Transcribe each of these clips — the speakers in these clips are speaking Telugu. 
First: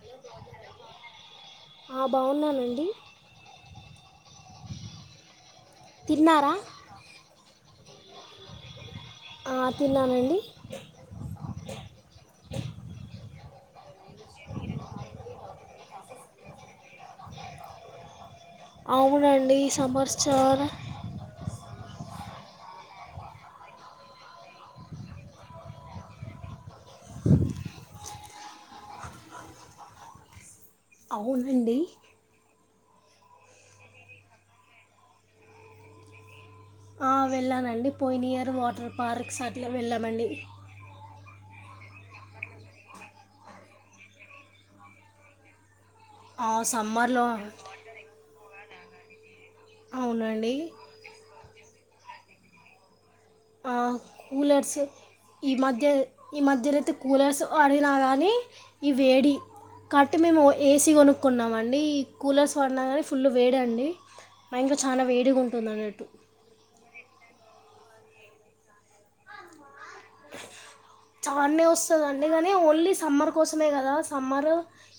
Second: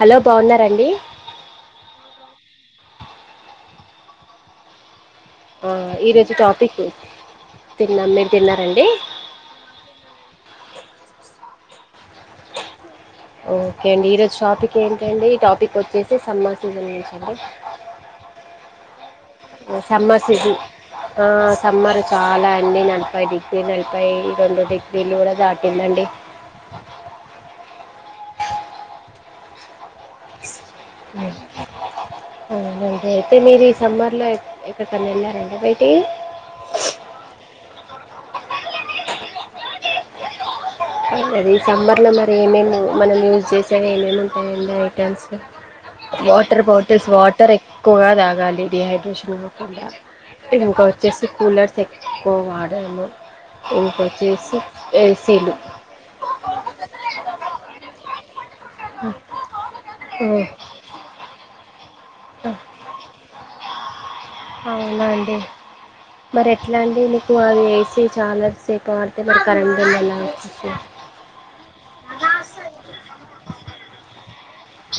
హలో బాగున్నండి ఆ బాగున్నానండి ఈరోజు తిన్నారా టాపిక్ తిన్నా మీరు తిన్నారండి ఆ తిన్నానండి ఓకే అండి ఈరోజు టాపిక్ ఏంటండి ఈ టాపిక్ వచ్చేసి సమ్మర్ సీజన్ నుంచండి అవు చెమ్మసిటి ఆ సమ్మర్ చాలా అండి నలభై డిగ్రీ నలభై రెండు డిగ్రీలు కూడా దాటిందండి అవునండి రైతే మీరు ఈ సమ్మర్లో ఎక్కడికైనా వెళ్ళారండి బయటి ఆ, ఒకసారిలో వెళ్ళామండి అది సమ్మర్లో మరి ఏమేమి మనం యూజ్ చేసేవి ఏమేమి ఉంటాయండి ఐటమ్స్ ఆ వాటర్ బాటిల్స్ సమ్మర్లో వాటర్ ఎక్కువగా తాగాలి డీహైడ్రేషన్ అవునండి ఇది ఇంకా వచ్చేసి కూలర్స్ ఎక్కువ వాడము ఆ, ఇంకొచ్చేసి కూలర్స్ ఈ ఏసీలు మధ్య ఈ మధ్యయితే కూలర్స్ ఆడిగినా కానీ ఈ వేడి కాట్టి మేము ఉమ్. ఏసీ కొనుక్కున్నామ అండి ఈ కూలర్స్ వన్నా కానీ ఫుల్ వేడండి అవునా అండి మరి ఎట్లా అండి మీకు అది ఎసీ చాల సేపు ఆడితే మరి కరెంట్ బిల్ ఎలా వచ్చేసి చానే వస్తుందండి కాని ఓన్లీ సమ్మర్ కోసమే కదా సమ్మర్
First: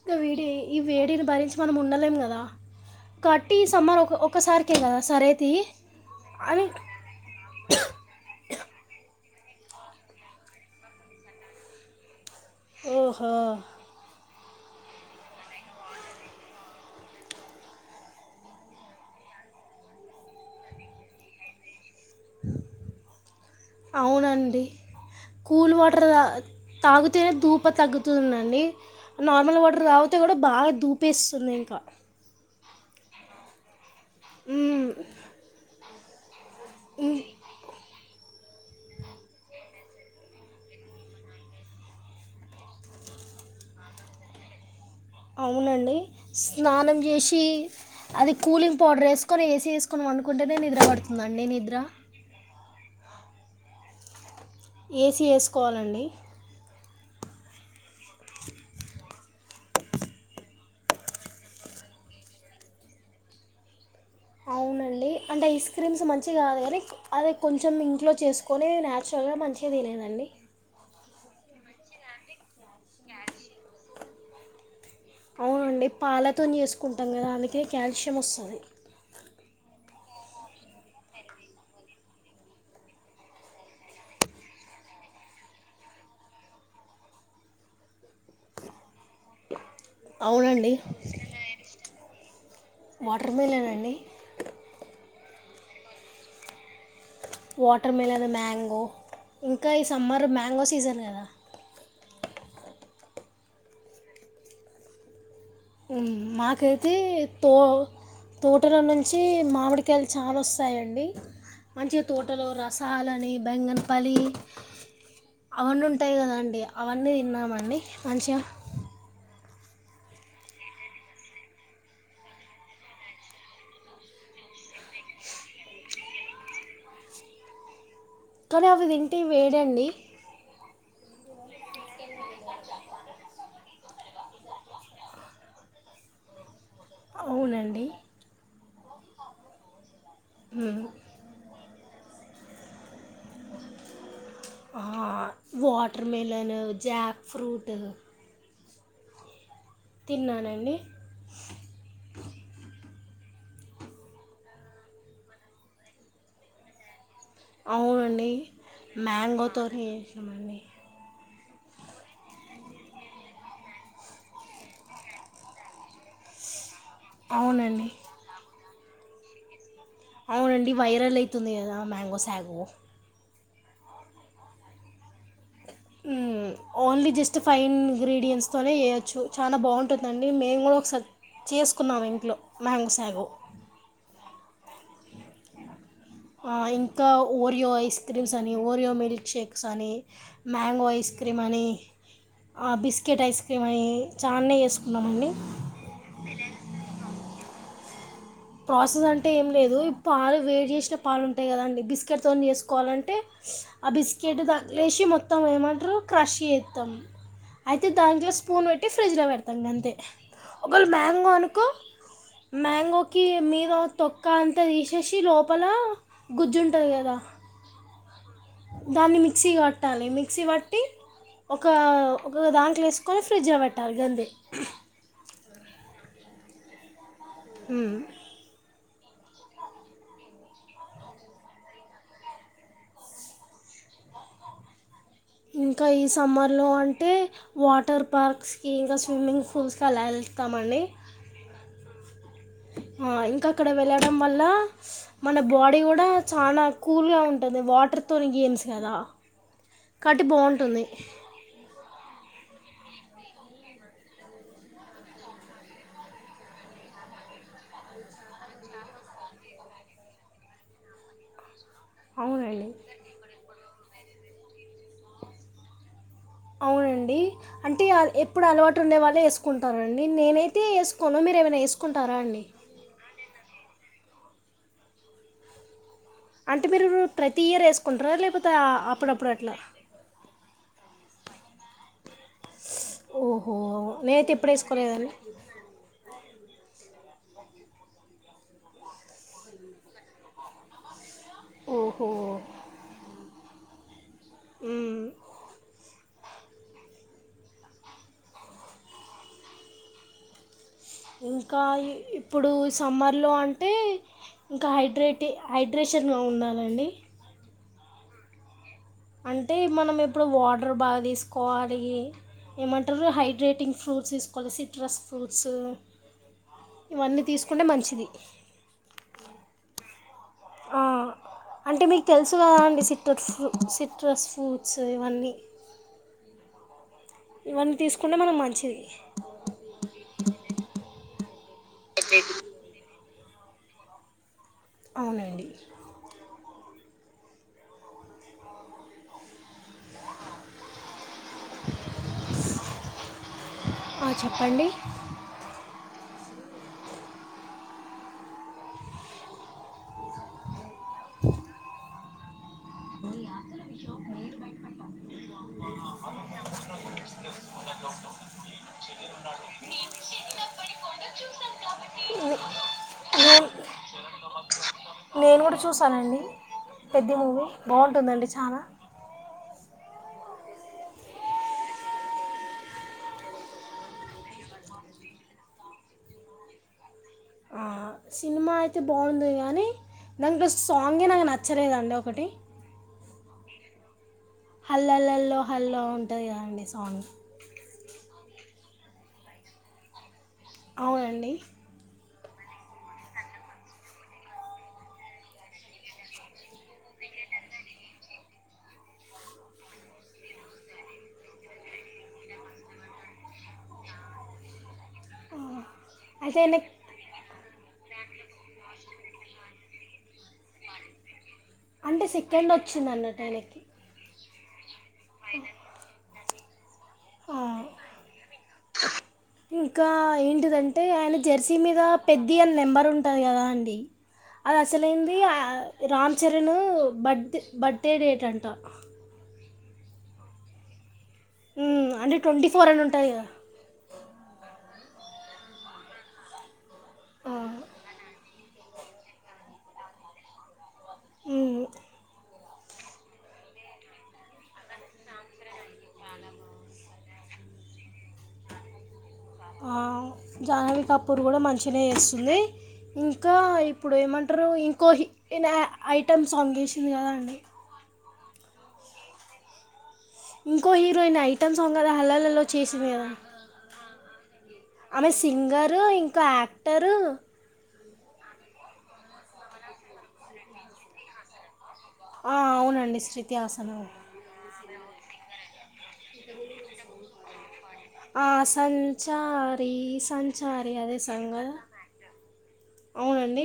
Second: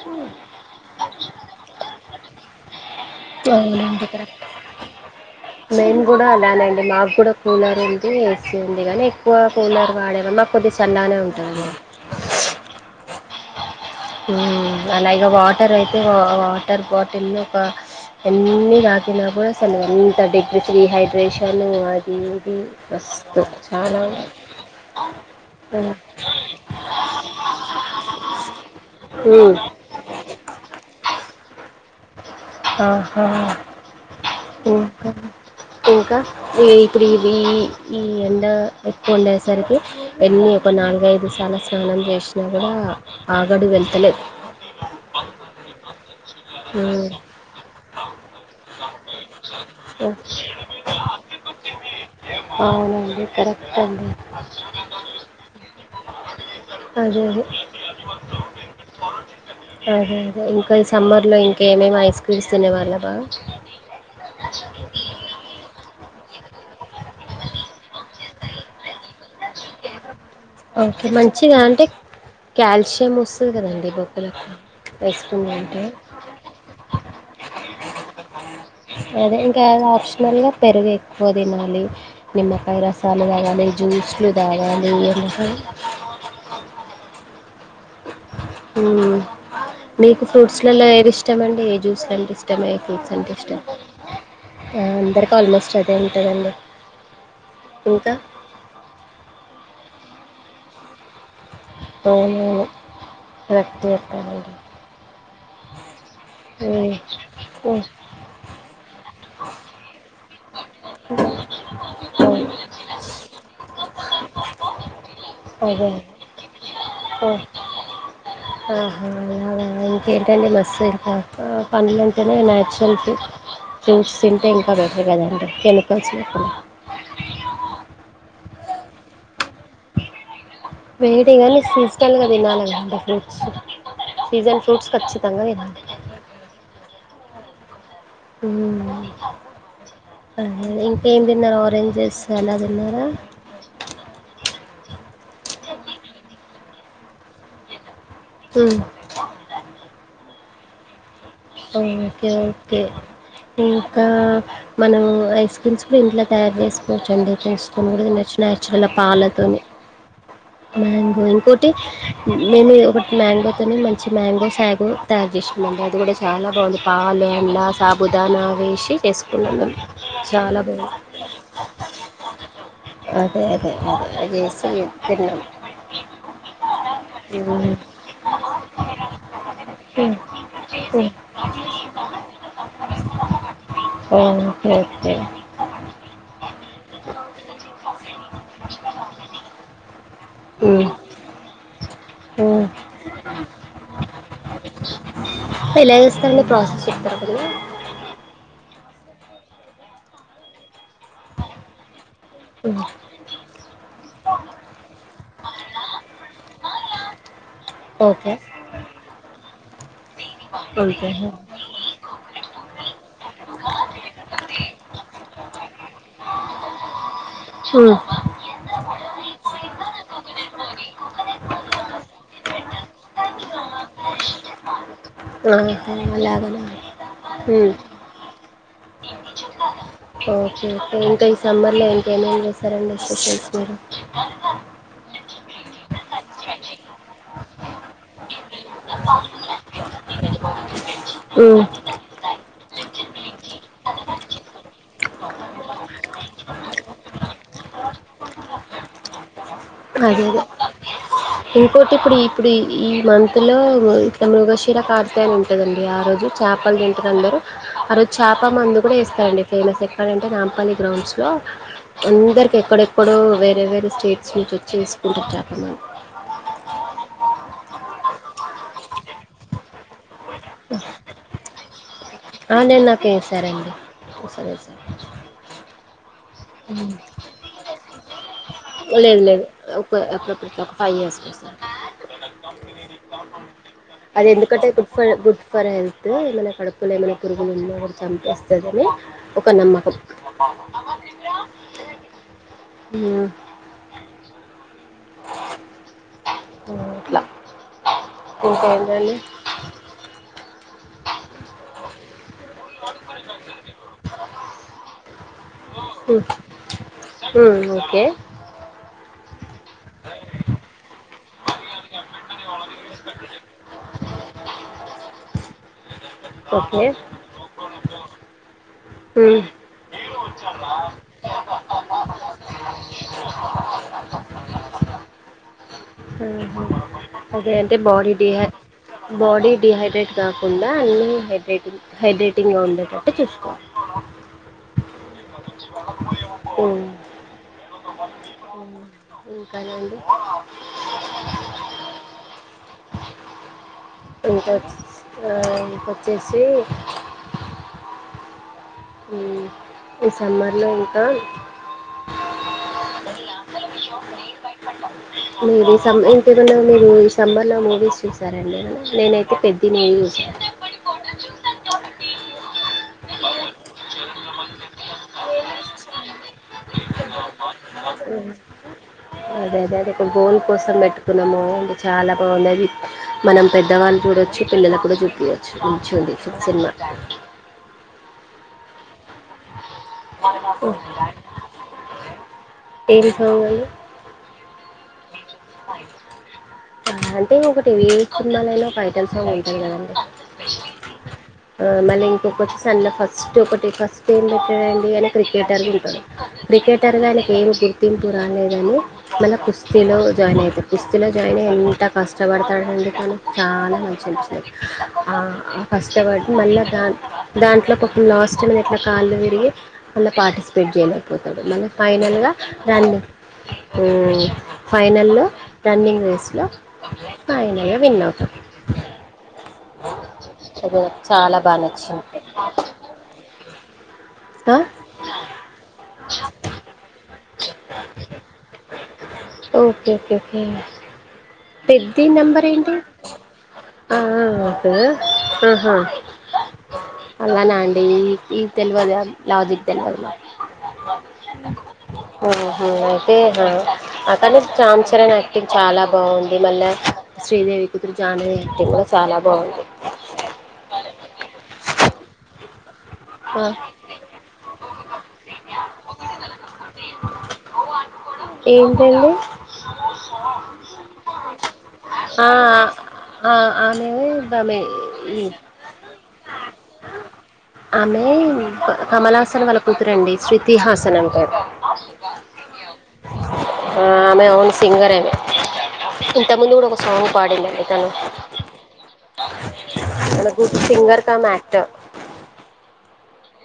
ఇంక వేడి ఈ వేడిని భరించి మనం ఉండలేం కదా కాబట్టి ఈ సమ్మర్ అవునండి ఒక కరక్టే ఒకసారికే కదా సరే తీ మేన్ కూడా అని అలానండి మాకు కూడా కూలర్ ఉం ఏసీ ఉంది కానీ ఎక్కువ కూలర్ వాడేమ మా కొద్ది చల్లనే ఉంటుంది ఓహో ఊ అలా ఇగ వాటర్ అయితే వాటర్ బాటిల్ ఒక ఎన్ని దాకిన డపుడసలు ఎంత డీగ్ర డీహైడ్రేషన్ అది టీబి మస్తు ఛానల్ అవునండి కూల్ వాటర్ తాగితేనే ధూప తగ్గుతుందండి హ్మ్ నార్మల్ వాటర్ తాగితే కూడా బాగా దూపేస్తుంది ఇంకా ఆహా ఏం మ్మ్. కర్రీ ఇంకా ఈ ఇప్పుడు ఇది ఈ ఎండ ఎక్కువ ఉండేసరికి ఎన్నీ ఎకున్నా నాలుగైదు తల స్నానం చేసినా కూడా ఆగడి వెళ్తలేద్ అవునండి స్నానం చేసి చ్చి అది కూలింగ్ పౌడర్ వేసుకొని ఏసీ వేసుకొని పనుకుంటేనే నిద్ర పడుతుందండి నిద్ర అవునండి కరెక్ట్ అండి ఏసీ ఎసుకోవాలండి అదే అదే అదే ఇగ ఇంకా సమ్మర్ లో ఇంకేమేమ్ ఐస్ పిలుస్తుండే వాలా బావ అవునండి అంటే ఐస్ క్రీమ్స్ మంచిగా కాదు కానీ అది కొంచెం ఇంట్లో చేసుకొని న్యాచురల్గా మంచిగా తినేదండి మంచిద అంటే కాయాల్షియం వస్తుంది కదండి బొక్కలక్క అవునండి పాలతోని చేేసుకుంటాం కదా అందుకే కాయాల్షియం వస్తది ఇగ అది ఆప్షనల్ గా పెరుగు ఎక్కువ తినాలి నిమ్మకాయ రసాలు తాగాలి జ్యూస్లు తాగాలి ఎమాహ ఊ మీకు అవునండి. ఫ్రూట్స్లలో ఏది ఇష్టం అండి ఏ జ్యూస్లు అంటే ఇష్టం ఏ ఫ్రూట్స్ అంటే వాటర్ ఇష్టం మిలన్ అండి. ఆ అందరికిీ ఆల్మోస్ట్ అదే ఉంటదండి వాటర్మిలన్ మ్యాంగో ఇంకా ఈ సమ్మర్ మ్యాంగో సీజన్ కదా అవునవును కరెక్ట్ చేపినవ్ నువు ఊ మాకైతే తో తోటలో నుంచి మామిడికాయలు చాలా వస్ వస్తాయండి మంచిగా మ్మ్. తోటలో అవును. రసాలని బెంగనపలి అవన్నీ అదే ఉంటాయి కదండి అవన్నీ ఓ తిన్నామండి మంచిగా ఆహా ఇంకేంటండి మస్త పండ్లటేనే నాచురల్కి ఫ్రూట్స్ తింటే ఇంకా బటర్ కదండి కెమికల్స్ లేకుండ కానీ అవి తింటే వేడండి వేడేకానీ సేసనల్గా తినాలి కదండీ ఫ్రూట్స్ సీజన్ ఫ్రూట్స్ ఖచ్చితంగా తినాలి అవునండి ఊ అదే ఇంకేం తిన్నరు ఆరెంజెస్ చాలా తిన్నార ఆ వాటార్మేలను జాగ్ ఫ్రూటు అ తిన్నానండి ఆ ఓకే ఓకే ఇంకా మనం ఐస్ క్రీమ్స్ కూడా ఇంట్లో తయారు చేసుకోవచ్చు రెండు చేసుకునేడిది అవునండి నచురల్ పాలతోనే మ్యాంగోతో చేసినామండి మ్యాంగోలు ఒకటి మేము ఒకటి మ్యాంగోతోనే మంచి మ్యాంగో సాగు తయారు చేస్తుకున్నాండి అది కూడా చాలా బాగుంది పాలు అండ్ల అవునండి సాబుదానా వేసి చేసుకున్నాము అవునండి వైరల్ అయతుంది కదా మ్యాంగో సాగు అదే అదే అదే చేసి తిన్నాం ఓన్లీ జస్ట్ ఫైన్ ఇంగ్రీడియంట్స్ తోనే చేయచ్చు చాలా బాగుంటందండి మేము కూడా ఒకసారి చేసుకున్నాం ఇంట్లో మ్యాంగో సాగు [unintelligible] ఇంకా ఓరియో ఐస్ క్రీమ్స్ అని ఓరియో మిల్క్ షేక్స్ అని మ్యాంగో ఐస్ క్రీమ్ అని ఉ బిస్కెట్ ఐస్ క్రీమ్ అనీ చానే చేసుకున్నామండి ఎలా చేస్తారండి ప్రాసెస్ చెప్తారు కొంచెం ప్రాసెస్ అంటే ఏం లేదు ఈ పాలు వేడి చేసిన పాలుంటాయి కదండి బిస్కెట్ తోని చేసుకోవాలంటే ఆ బిస్కెట్ దాంట్లో వేసి మొత్తం ఏమంటారు క్రష్ చెత్తం అయితే దాంట్లో ఓకే స్పూన్ పెట్టి ఫ్రిడ్జ్ లో పెడతాం గంతే ఒకవేళ ఓకే మ్యాంగో అనుకో మ్యాంగోకి మీద తొక్క అంతా తీసేసి లోపల గుజ్జు ఉంటది కదా హు దాన్ని మిక్సీ కట్టాలి మిక్సీ పట్టి ఒక ఒక దాంట్లో వేసుకొని ప్రీజ్ లో పెట్టాలి గంతే ఆహా ఆలాగానా ఉ ఓహో ఓకే ఇంకా ఈ సమ్మర్లో ఇంకేమేమి చేసెసరండి స్పెషల్స్ మీరు ఇంకా ఈ సమ్మర్ లో అంటే వాటర్ పార్క్స్ కి ఇంకా స్విమ్మింగ్ పూల్స్ కి అలా వె తామండి ఉ ఇంకా అక్కడ వెళ్ళడం వల్ల మన బాడీ కూడా చాలా కూల్గా ఉంటది వాటర్ తోని గేమ్స్ కదా అదే కాబట్టి అదే బాగుంటుంది ఇంకోటి ఇప్పుడు ఇప్పుడు ఈ మంత్ లో ఇట్లా మృగశిర కార్తే అని ఉంటదండి ఆ రోజు చ చేపలు తింటారు అందరూ ఆ రోజు చాప మందు కూడా వేస్తారండి ఫేమస్ ఎక్కడంటే నాంపల్లి గ్రౌండ్స్లో అందరికి అవునండి ఎక్కడెక్కడో వేరే వేరే స్టేట్స్ నుంచి వచ్చి వేసుకుంటరు చాపలు అవునండి అంటే ఎప్పుడు అలవాటు ఉండే వాళ్ళే వేసుకుంటారు అండి నేనైతే వేసుకోను మీరు ఏమైనా వేసుకో ఆ నాకి వేసారండి సరే సరే అంటే హు మీరు ప్రతి ఇయర్ వేసుకుంటారా లేకపోతే ఆ- లేదు అప్పుడప్పుడు లేదు అట్లా ఒక [unintelligible] ఒక ఫైవ్ ఇయర్స్ ఓహో అది నేనైతే ఎప్పుడు ఎందుకంటే గుడ్ ఫర్ వేసుకోలేదండి గుడ్ ఫర్ హెల్త్ ఏమైనా కడుపులు ఏమై పురుగులున్న కూడా చంపేస్తుంది అని ఒక నమ్మకం ఓహో ఊ ఉ ట్లా ఇంకా ఏంటండీ ఇంకా ఇప్పుడు సమ్మర్లో అంటే ఇంకా హైడ్రేటి హైడ్రేషన్గా మ్మ్ ఉండాలండి మ్మ్ ఓకే అంటే మనం ఇప్పుడు వాటర్ బాగా తీసుకోవాలి ఏమంటారు హైడ్రెటింగ్ ఫ్రూట్స్ తీసుకోవాలి సిట్రాస్ ఫ్రూట్స్ ఓకే ఇవన్నీ తీసుకుంటే మంచిది ఉ అంటే మీకు తెలుసు కదా అండి సిట్రస్ ఫ సిట్రస్ ఫ్రూట్స్ ఇవన్నీ ఉహు అదే ఇవన్నీ అంటే బాడీ తీసుకుంటే మనకు డిహై మంచిది బాడీ డిహైడ్రేట్ కాకుండా అన్నీ హైడ్రేట్ హైడ్రేటింగ్గా ఉండేటట్టు చూసుక్కో అవునండి ఉ మ ఇంక చెప్పండి ఆ వచ్చేసి ఈ సమ్మర్లో ఇంక [unintelligible] మీరు సమ్ ఇంంతేదన్నా మీరు ఈ సమ్మర్లో మూవీస్ చూసారండి నేనైతే పెద్ది మూవీ చూశాను నేను నేను కూడ చూసానండి పెద్ధి మూవీ బాగుంటుందండి చాల అదేదె అదె ఇక్కడ గోల్ కోసం పెట్టుకున్నాము అే చాలా బాగుంది అది మనం పెద్దవాళ్ళు చూడ వచ్చి పిల్లలకు కూడా చూపియచ్చు మంచిగుంది హిట్ సినిమా అ సినిమా అయితే బాగుంది కానీ దాంట్లో సాంగే నాకు నచ్చలేదండి ఒకటి ఏం సాంగ్ అండి హల్లల్లో హల్లో ఉంటది కదండి సాంగ్ అంటే ఒక టీవీ సినిమాలోయినా ఒక ఐటల్స్ సాంగ్ ఉంటాయ్ కదండి అవునండి ఆ మళ్ళీ ఒక్కచ్ సన్న ఫస్ట్ ఒకటి ఫస్ట్ ఏం పెట్టాడంండి కానీ క్రికెటర్ అనుకుంటారు క్రికెటర్ కానీ ఏమ్ చెకింగ్ కి రాలేదని మళ్ళా కుస్తీలో జాయిన్ అయితారు కుస్తీలో అయినా ఎంత కష్టపడతాడండి మనకు చాలా నచించాారు ఆ ఫస్ట్ అవార్డ్ అయితే మళ్ళా ఆయనకి దా దాంట్లో ఒక లాస్ట్ మినిట్లో కాళ్ళు విరిగి మళ్ళ పార్టిసిపేట్ చేయలేకపోతుంది మళ్ళ అంటే ఫైనల్గా సెకండ్ వచ్చింది రన్నింగ్ అన్నట్టు ఆయనకి ఫైనల్లో రన్నింగ్ ఆ, ఫైనల్గ విన్నవుతాం ఇంకా ఏంటిదంటే ఆయన జెర్సీ బాగా మీద నచ్చింది పెది అన్న నెంబర్ ఉంటది కదా అండి అది అసలైంది రామ్ చరణ్ బత్ బర్త్డే డేట్ అంట ఓకె ఓకె ఓకే ఉమ్, పెద్ది అంటే ట్వంటీ ఫోర్ నెంబరేంటి అని ఉంటుంది కదా ఆ ఆ ఆహ ఆ, అలాన అండి ఈ ఈ తెలువదె లాజిక్ తెలివద ఉమ్, కు ఊహు అయితే అక్కనే రామ్ చరణ్ యాక్టింగ్ చాలా బాగుంది మళ్ళ శ్రీదేవి కుతురు జాన వ్యక్తి కూడా చాలా బాగుంది జానవ కపూర్ కూడ మంచిినె చేస్తుంది ఇంకా ఆ ఇప్పుడు ఏమంట్రు ఇంకో హిన్ ఐటెమ్ సాంగ్ వేసింది కదా అండి ఏమిటండి ఇంకో హీరోయిన్ ఐటమ్ సాంగ్ కదా ఆ హల్లలలో చేసింది గదా ఆ ఆమె ఆమె ఆమె ఈ సింగరు ఇంక యాక్టరు ఆమె కమల్హాసన్ వాళ్ళ కూతురండి శృతిహాసన్ అంటారు ఆ అవునండి శృతిహసన్ సింగరేండి ఇంత ముందు కూడ ఒక సాంగ్ పాడిందండి తను సంచారి అలా గుర్ సంచారి అదే సింగర్క సాంగ్ కదా మాట్ అవునండి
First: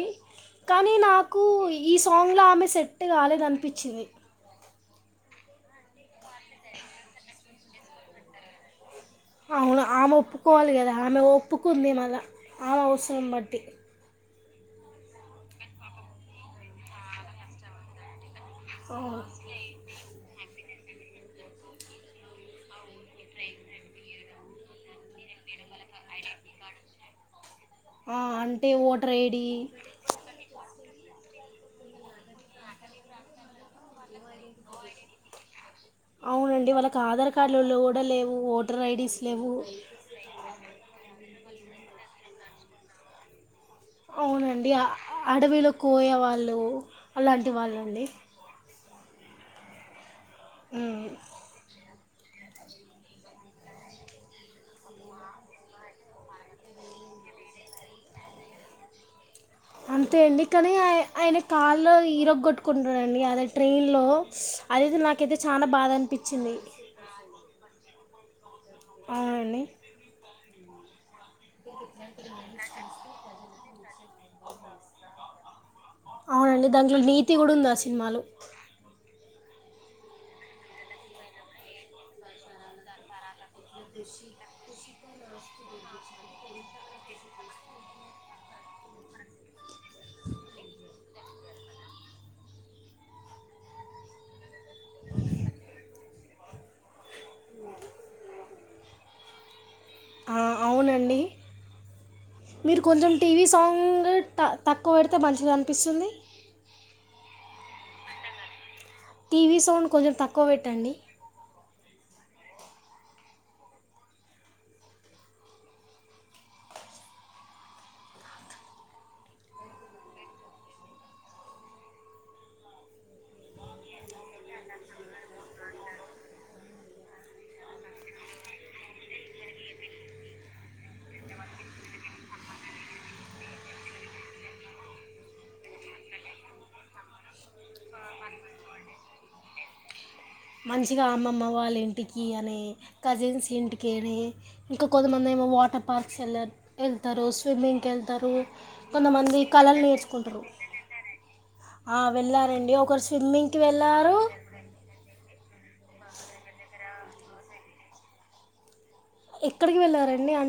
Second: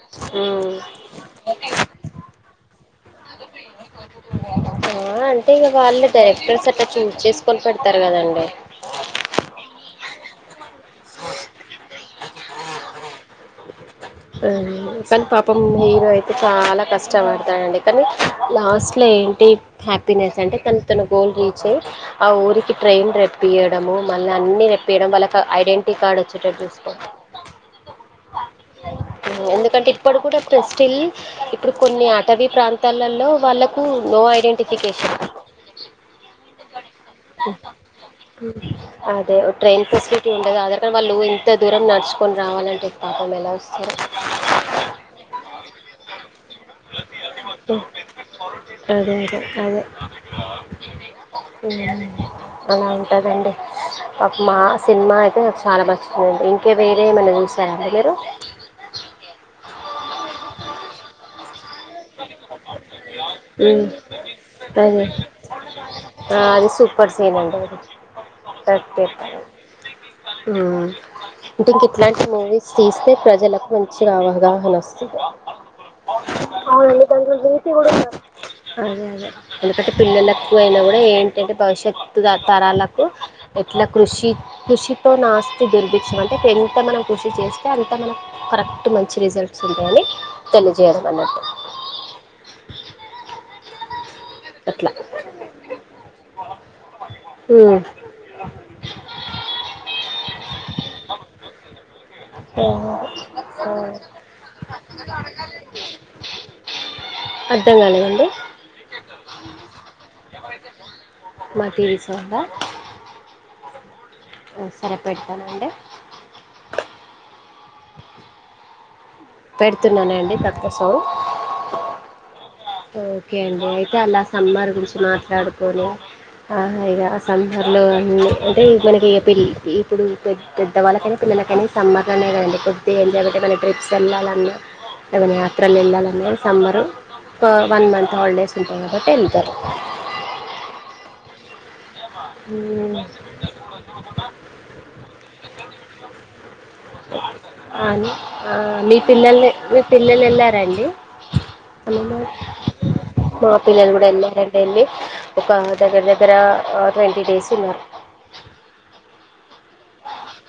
కానీ నాకు ఈ సాంగ్లో ఆమె సెట్ కాలేదని అనిపిచ్చింది ఆ అంటే ఇక వాళ్ళు డైరెక్టర్స్ అట్టా చూజ్ చేసుకొని పెడతారు కదండి అవును ఆమె ఒప్పుకోవాలి కదా ఆమె ఒప్పుకుంది మళ్ళ ఆమె అవసరం బట్టి కానీ పాపం హీరో అయితే చాల కష్టపడతాడంండి కానీ లాస్ట్లో అవును ఏంటి హ్యాపీనెస్ అంటే తన న గోల్ రీచ్ అయ్యి ఆ ఊరికి ట్రైన్ రెప్పియడము మళ్ళీ అన్ని తేప్పియడం వాళ్ళకి ఐడెంటి టి కార్డ్ వచ్చేటట్టుచూసు ఆ అ ఎందుకంటే ఇప్పుడు కూడా స్టిల్ ఇప్పుడు కొన్ని అటవీ ప్రాంతాలలో వాళ్ళకు నో ఐ డెంటిఫికేషన్ అవునండి వాళ్ళకి ఆధార్ కార్డులు కూడా లేవు ఓటర్ ఐడీస్ అదే లేవు ట్రెయిన్ ఫెసిలిటి ఉండ అద ఇక్కడ వాళ్ళు ఇంత దూరం నడుచుకుని రావాలంటే పాపం ఎలా వస్తారు అవునండి అడవిలో కోయవాళ్ళు అలాంటి వాళ్ళండి అదే అదే ఉమ్. అదే అలా ఉంటదండి పాపం ఆ సినిమా అయితే నాకు చాలా నాచ్చిందడి ఇంకే వేరే ఏమైనా చూసారడి మీరు కే అంతే అండి కానీ ఆయన కాళ్ల్లో హీరోగ కొట్టుకుంటుడండి అద ఉమ్, ట్రైన్ లో అదైతే అదే నాకైతే చాలా బాధ ఆ అనిపించింది అది సూపర్ సీన్ అండి అవునండి హ్మ్ అంటే ఇంక ఇట్లాంటి మూవీస్ తీస్తే ప్రజలకు మంచిగా అవగాహన వస్తుంది అవునండి దాంట్లో నీతి వు వెళీతి ఉంది ఆ కూడా సినిమాలో అదే అదే ఎందుకంటే పిల్లలకు అయినా కూడా ఏంటంటే భవిష్యత్తు తరాలకు ఎట్లా కృషి కృషి ఎంతో నాస్తి దెరిపించం అంటే ఎంత మనం కృషి చేస్తే అంత మనం కరెక్ట్ మంచి రిజల్ట్స్ ఉంటాయండి తెలియ జేయడం అట్లా అ అవునండి మీరు కొంచెం టీవీ సాంగ్ తక్కువ పెడితే మంచిగా అనిపిస్తుంది అర్థం కాలేదండి టీవీ సౌండ్ కొంచెం తక్కువ పెట్టండి [unintelligible] సరే పెడతానండి పెడుతున్నానండి తక్కొ సౌండ్ ఓకే అండి అయితే అలా సమ్మార్ గురించి మాట్లాడుకొని ఆ ఇ సమ్మర్ లో అంటే మనకి ఇప్పుడు పె పెద్దవాళ్ళకు దునకని సమ్మర్లోనే కదండి కొద్దిగా ఎంజాయ్ ఏమన ట్రిప్స్ వెళ్ళాలన్నా లేమైనా యాత్రలు వెళ్ళాలన్నా సమ్మరు వన్ మంత్ హాలిడేస్ ఉంటయి కాబట్టి వెళ్తారు మంచిగా అమ్మమ్మ వాళ్ళుంటి ఇంటికి అని హ్మ్. కజిన్స్ ఇంటికి అని ఇంకా కొంతమంది ఏమో వాటర్ పార్క్స్ వెళ్ళారు ళ్తారు స్విమ్మింగ్కి అని వెళ్తారు ఆ! మీ కొంతమంది పిల్లల్ని కళలు మీ పిల్లలు నేర్చుకుంటారు ఎళ్లారా అండి? సమ్మర్‌లో వెళ్ళారండి ఒకరు మా స్విమ్మింగ్కి పిల్లలు గూడా వెళ్ళారు ఎళ్లారండి. ఎళ్ళి ఒక దగ్గర దగ్గర ట్వంటీ డేస్ ఉన్నారు ఎక్కడికి వెళ్ళారండి అంటే